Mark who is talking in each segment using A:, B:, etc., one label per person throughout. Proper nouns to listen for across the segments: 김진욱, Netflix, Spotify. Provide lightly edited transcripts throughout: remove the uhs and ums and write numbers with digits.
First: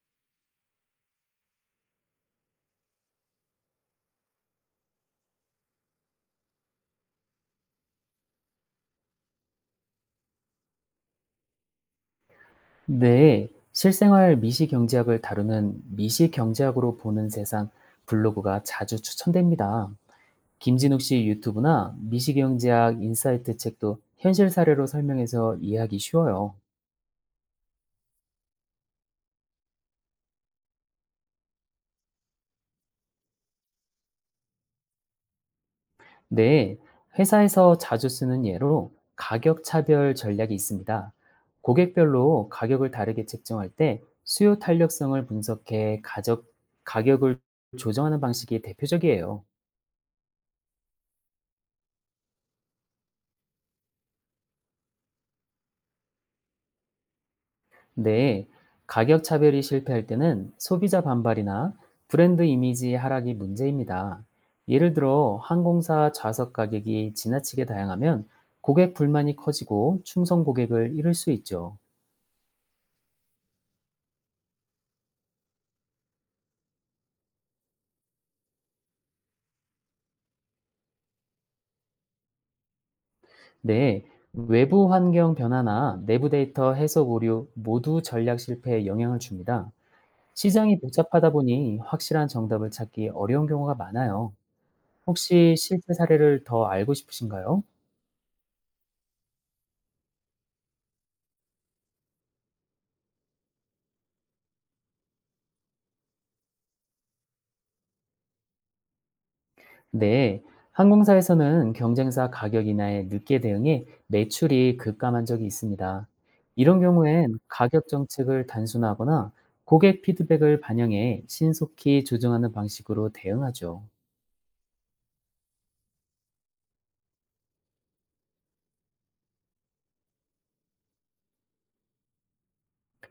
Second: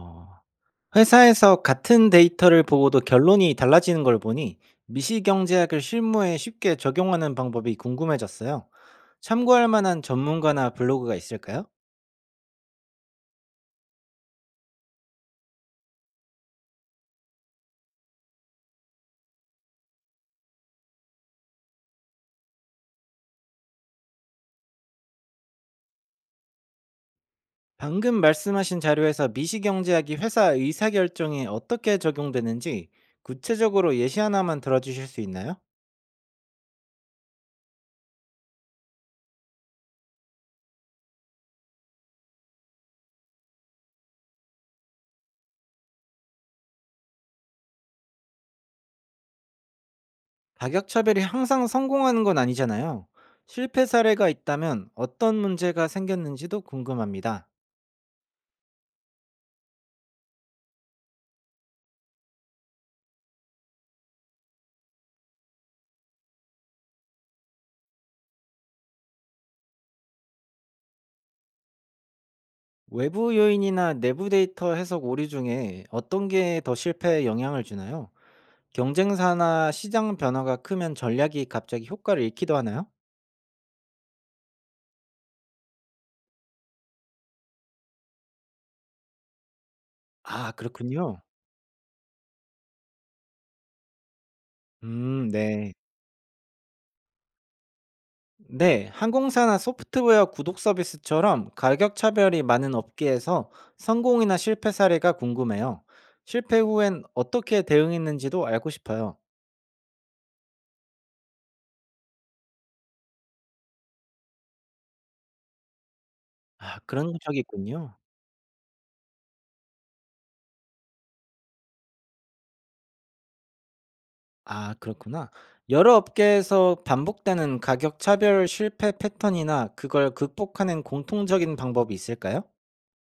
A: 어. 회사에서 같은 데이터를 보고도 결론이 달라지는 걸 보니 미시경제학을 실무에 쉽게 적용하는 방법이 궁금해졌어요. 참고할 만한 전문가나 블로그가 있을까요?
B: 네, 실생활 미시 경제학을 다루는 미시 경제학으로 보는 세상 블로그가 자주 추천됩니다. 김진욱 씨 유튜브나 미시 경제학 인사이트 책도 현실 사례로 설명해서 이해하기 쉬워요.
A: 방금 말씀하신 자료에서 미시경제학이 회사 의사결정에 어떻게 적용되는지 구체적으로 예시 하나만 들어주실 수 있나요?
B: 네, 회사에서 자주 쓰는 예로 가격 차별 전략이 있습니다. 고객별로 가격을 다르게 책정할 때 수요 탄력성을 분석해 가격을 조정하는 방식이 대표적이에요.
A: 가격차별이 항상 성공하는 건 아니잖아요. 실패 사례가 있다면 어떤 문제가 생겼는지도 궁금합니다.
B: 네, 가격 차별이 실패할 때는 소비자 반발이나 브랜드 이미지 하락이 문제입니다. 예를 들어 항공사 좌석 가격이 지나치게 다양하면 고객 불만이 커지고 충성 고객을 잃을 수 있죠.
A: 외부 요인이나 내부 데이터 해석 오류 중에 어떤 게 더 실패에 영향을 주나요? 경쟁사나 시장 변화가 크면 전략이 갑자기 효과를 잃기도 하나요?
B: 네, 외부 환경 변화나 내부 데이터 해석 오류 모두 전략 실패에 영향을 줍니다.
A: 아,
B: 시장이
A: 그렇군요.
B: 복잡하다 보니 확실한 정답을 찾기 어려운 경우가 많아요. 혹시
A: 네.
B: 실제 사례를 더 알고 싶으신가요?
A: 네, 항공사나 소프트웨어 구독 서비스처럼 가격 차별이 많은 업계에서 성공이나 실패 사례가 궁금해요. 실패 후엔 어떻게 대응했는지도 알고 싶어요.
B: 네, 항공사에서는 경쟁사 가격 인하에 늦게 대응해 매출이 급감한 적이 있습니다.
A: 아,
B: 이런
A: 그런
B: 경우엔
A: 적이
B: 가격
A: 있군요.
B: 정책을 단순화하거나 고객 피드백을 반영해 신속히 조정하는 방식으로 대응하죠.
A: 아 그렇구나. 여러 업계에서 반복되는 가격 차별 실패 패턴이나 그걸 극복하는 공통적인 방법이 있을까요?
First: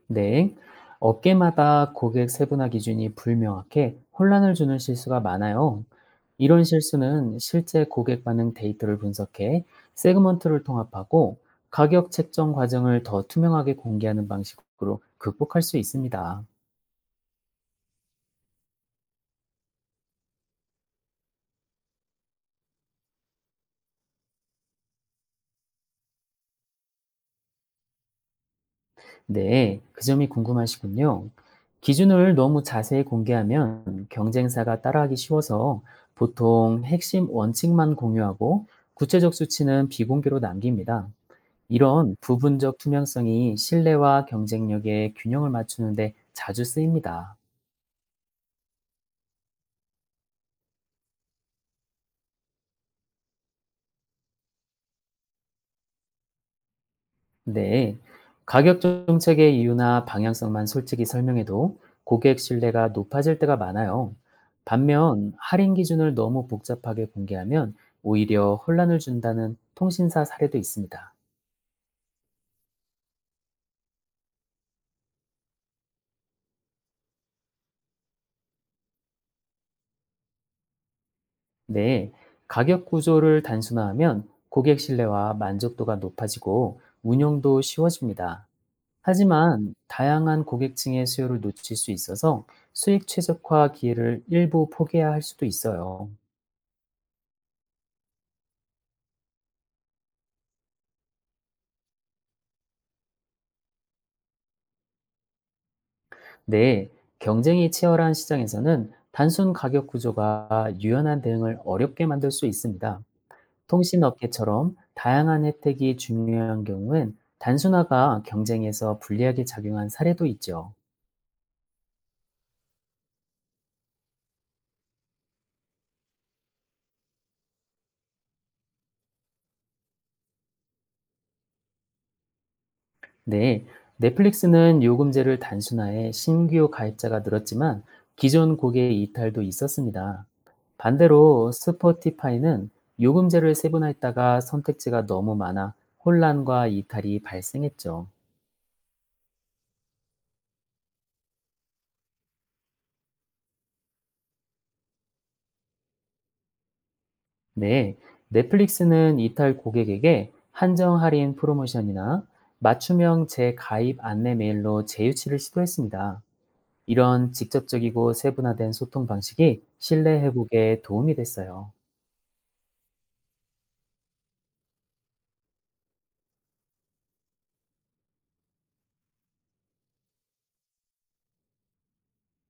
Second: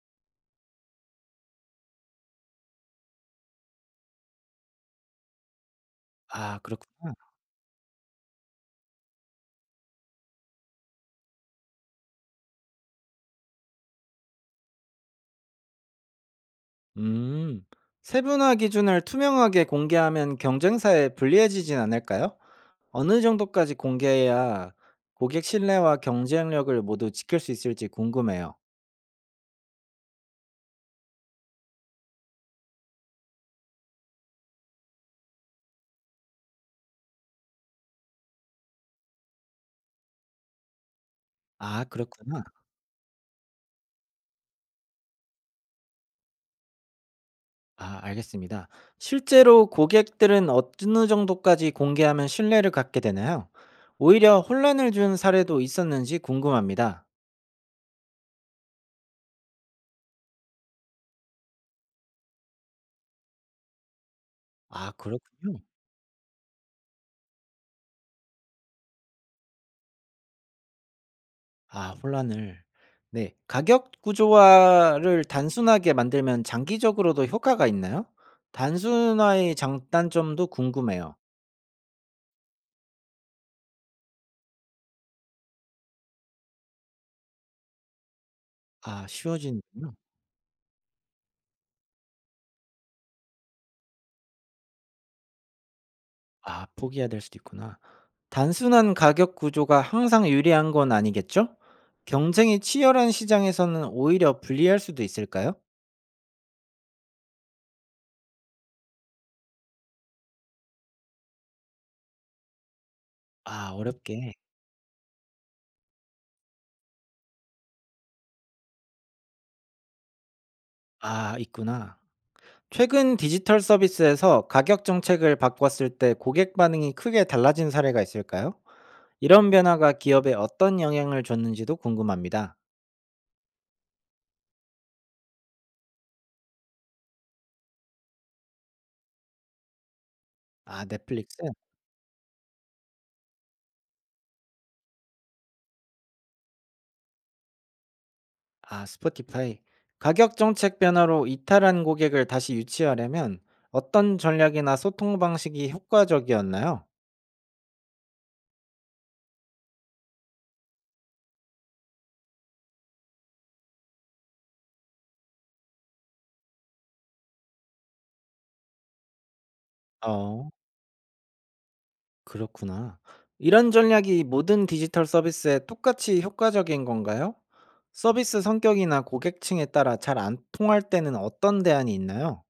B: 네. 업계마다 고객 세분화 기준이 불명확해 혼란을 주는 실수가 많아요.
A: 아
B: 이런
A: 그렇구나.
B: 실수는 실제 고객 반응 데이터를 분석해 세그먼트를 통합하고 가격 책정 과정을 더 투명하게 공개하는 방식으로 극복할 수 있습니다.
A: 음. 세분화 기준을 투명하게 공개하면 경쟁사에 불리해지진 않을까요? 어느 정도까지 공개해야 고객 신뢰와 경쟁력을 모두 지킬 수 있을지 궁금해요.
B: 네, 그 점이 궁금하시군요. 기준을 너무 자세히 공개하면 경쟁사가 따라하기 쉬워서 보통 핵심 원칙만 공유하고 구체적 수치는 비공개로 남깁니다.
A: 아
B: 이런
A: 그렇구나.
B: 부분적 투명성이 신뢰와 경쟁력의 균형을 맞추는데 자주 쓰입니다.
A: 아 알겠습니다. 실제로 고객들은 어느 정도까지 공개하면 신뢰를 갖게 되나요? 오히려 혼란을 준 사례도 있었는지 궁금합니다.
B: 근데 가격 정책의 이유나 방향성만 솔직히 설명해도 고객 신뢰가 높아질 때가 많아요.
A: 아
B: 반면
A: 그렇군요.
B: 할인 기준을 너무 복잡하게 공개하면 오히려 혼란을 준다는 통신사 사례도 있습니다.
A: 아 혼란을. 네. 가격 구조화를 단순하게 만들면 장기적으로도 효과가 있나요? 단순화의 장단점도 궁금해요.
B: 네, 가격 구조를 단순화하면 고객 신뢰와 만족도가 높아지고 운영도 쉬워집니다.
A: 아
B: 하지만
A: 쉬워지는군요.
B: 다양한 고객층의 수요를 놓칠 수 있어서 수익 최적화 기회를 일부 포기해야 할 수도 있어요.
A: 아 포기해야 될 수도 있구나. 단순한 가격 구조가 항상 유리한 건 아니겠죠? 경쟁이 치열한 시장에서는 오히려 불리할 수도 있을까요?
B: 네, 경쟁이 치열한 시장에서는 단순 가격 구조가 유연한 대응을 어렵게 만들 수 있습니다.
A: 아 어렵게.
B: 통신업계처럼 다양한 혜택이 중요한 경우엔 단순화가 경쟁에서 불리하게 작용한 사례도 있죠.
A: 아 있구나. 최근 디지털 서비스에서 가격 정책을 바꿨을 때 고객 반응이 크게 달라진 사례가 있을까요? 이런 변화가 기업에 어떤 영향을 줬는지도 궁금합니다.
B: 네, 넷플릭스는 요금제를 단순화해 신규 가입자가 늘었지만 기존 고객의 이탈도 있었습니다.
A: 아 넷플릭스?
B: 반대로 스포티파이는 요금제를 세분화했다가 선택지가 너무 많아 혼란과 이탈이 발생했죠.
A: 아, 스포티파이. 가격 정책 변화로 이탈한 고객을 다시 유치하려면 어떤 전략이나 소통 방식이 효과적이었나요?
B: 네, 넷플릭스는 이탈 고객에게 한정 할인 프로모션이나 맞춤형 재가입 안내 메일로 재유치를 시도했습니다. 이런 직접적이고 세분화된 소통 방식이 신뢰
A: 어,
B: 회복에 도움이 됐어요.
A: 그렇구나. 이런 전략이 모든 디지털 서비스에 똑같이 효과적인 건가요? 서비스 성격이나 고객층에 따라 잘 안 통할 때는 어떤 대안이 있나요?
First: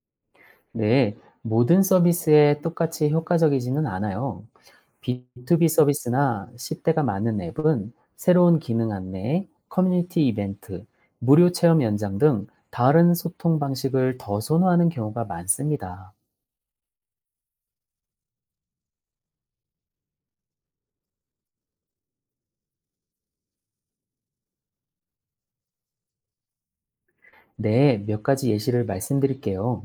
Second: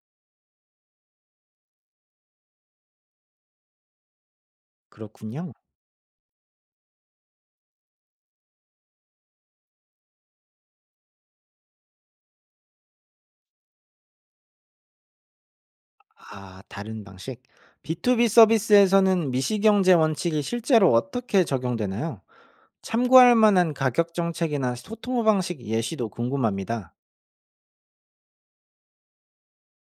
B: 네, 모든 서비스에 똑같이 효과적이지는 않아요.
A: 그렇군요.
B: B2B 서비스나 10대가 많은 앱은 새로운 기능 안내, 커뮤니티 이벤트, 무료 체험 연장 등 다른 소통 방식을 더 선호하는 경우가 많습니다.
A: 아 다른 방식? B2B 서비스에서는 미시경제 원칙이 실제로 어떻게 적용되나요? 참고할 만한 가격 정책이나 소통 방식 예시도 궁금합니다.
B: 네, 몇 가지 예시를 말씀드릴게요.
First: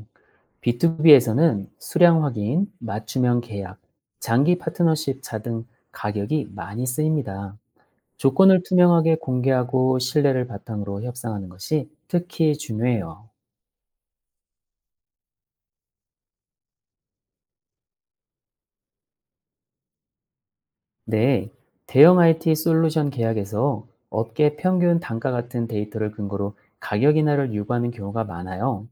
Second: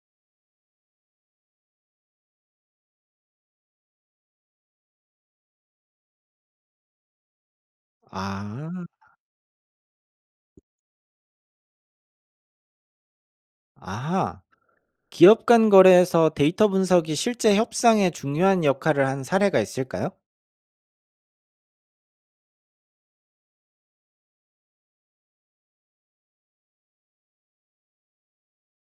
B: B2B에서는 수량 확인, 맞춤형 계약, 장기 파트너십 차 등 가격이 많이 쓰입니다. 조건을
A: 아,
B: 투명하게 공개하고 신뢰를 바탕으로 협상하는 것이 특히 중요해요.
A: 아하. 기업 간 거래에서 데이터 분석이 실제 협상에 중요한 역할을 한 사례가 있을까요?
B: 네, 대형 IT 솔루션 계약에서 업계 평균 단가 같은 데이터를 근거로 가격 인하를 요구하는 경우가 많아요.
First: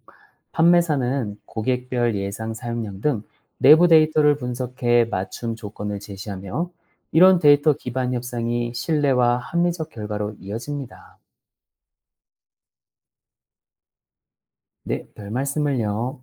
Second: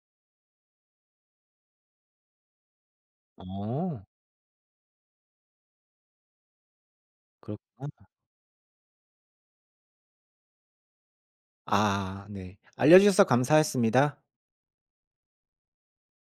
B: 판매사는 고객별 예상 사용량 등 내부
A: 어,
B: 데이터를 분석해 맞춤 조건을 제시하며 이런 데이터
A: 그렇구나.
B: 기반 협상이 신뢰와 합리적 결과로 이어집니다.
A: 아, 네. 알려주셔서 감사했습니다.
B: 네, 별 말씀을요.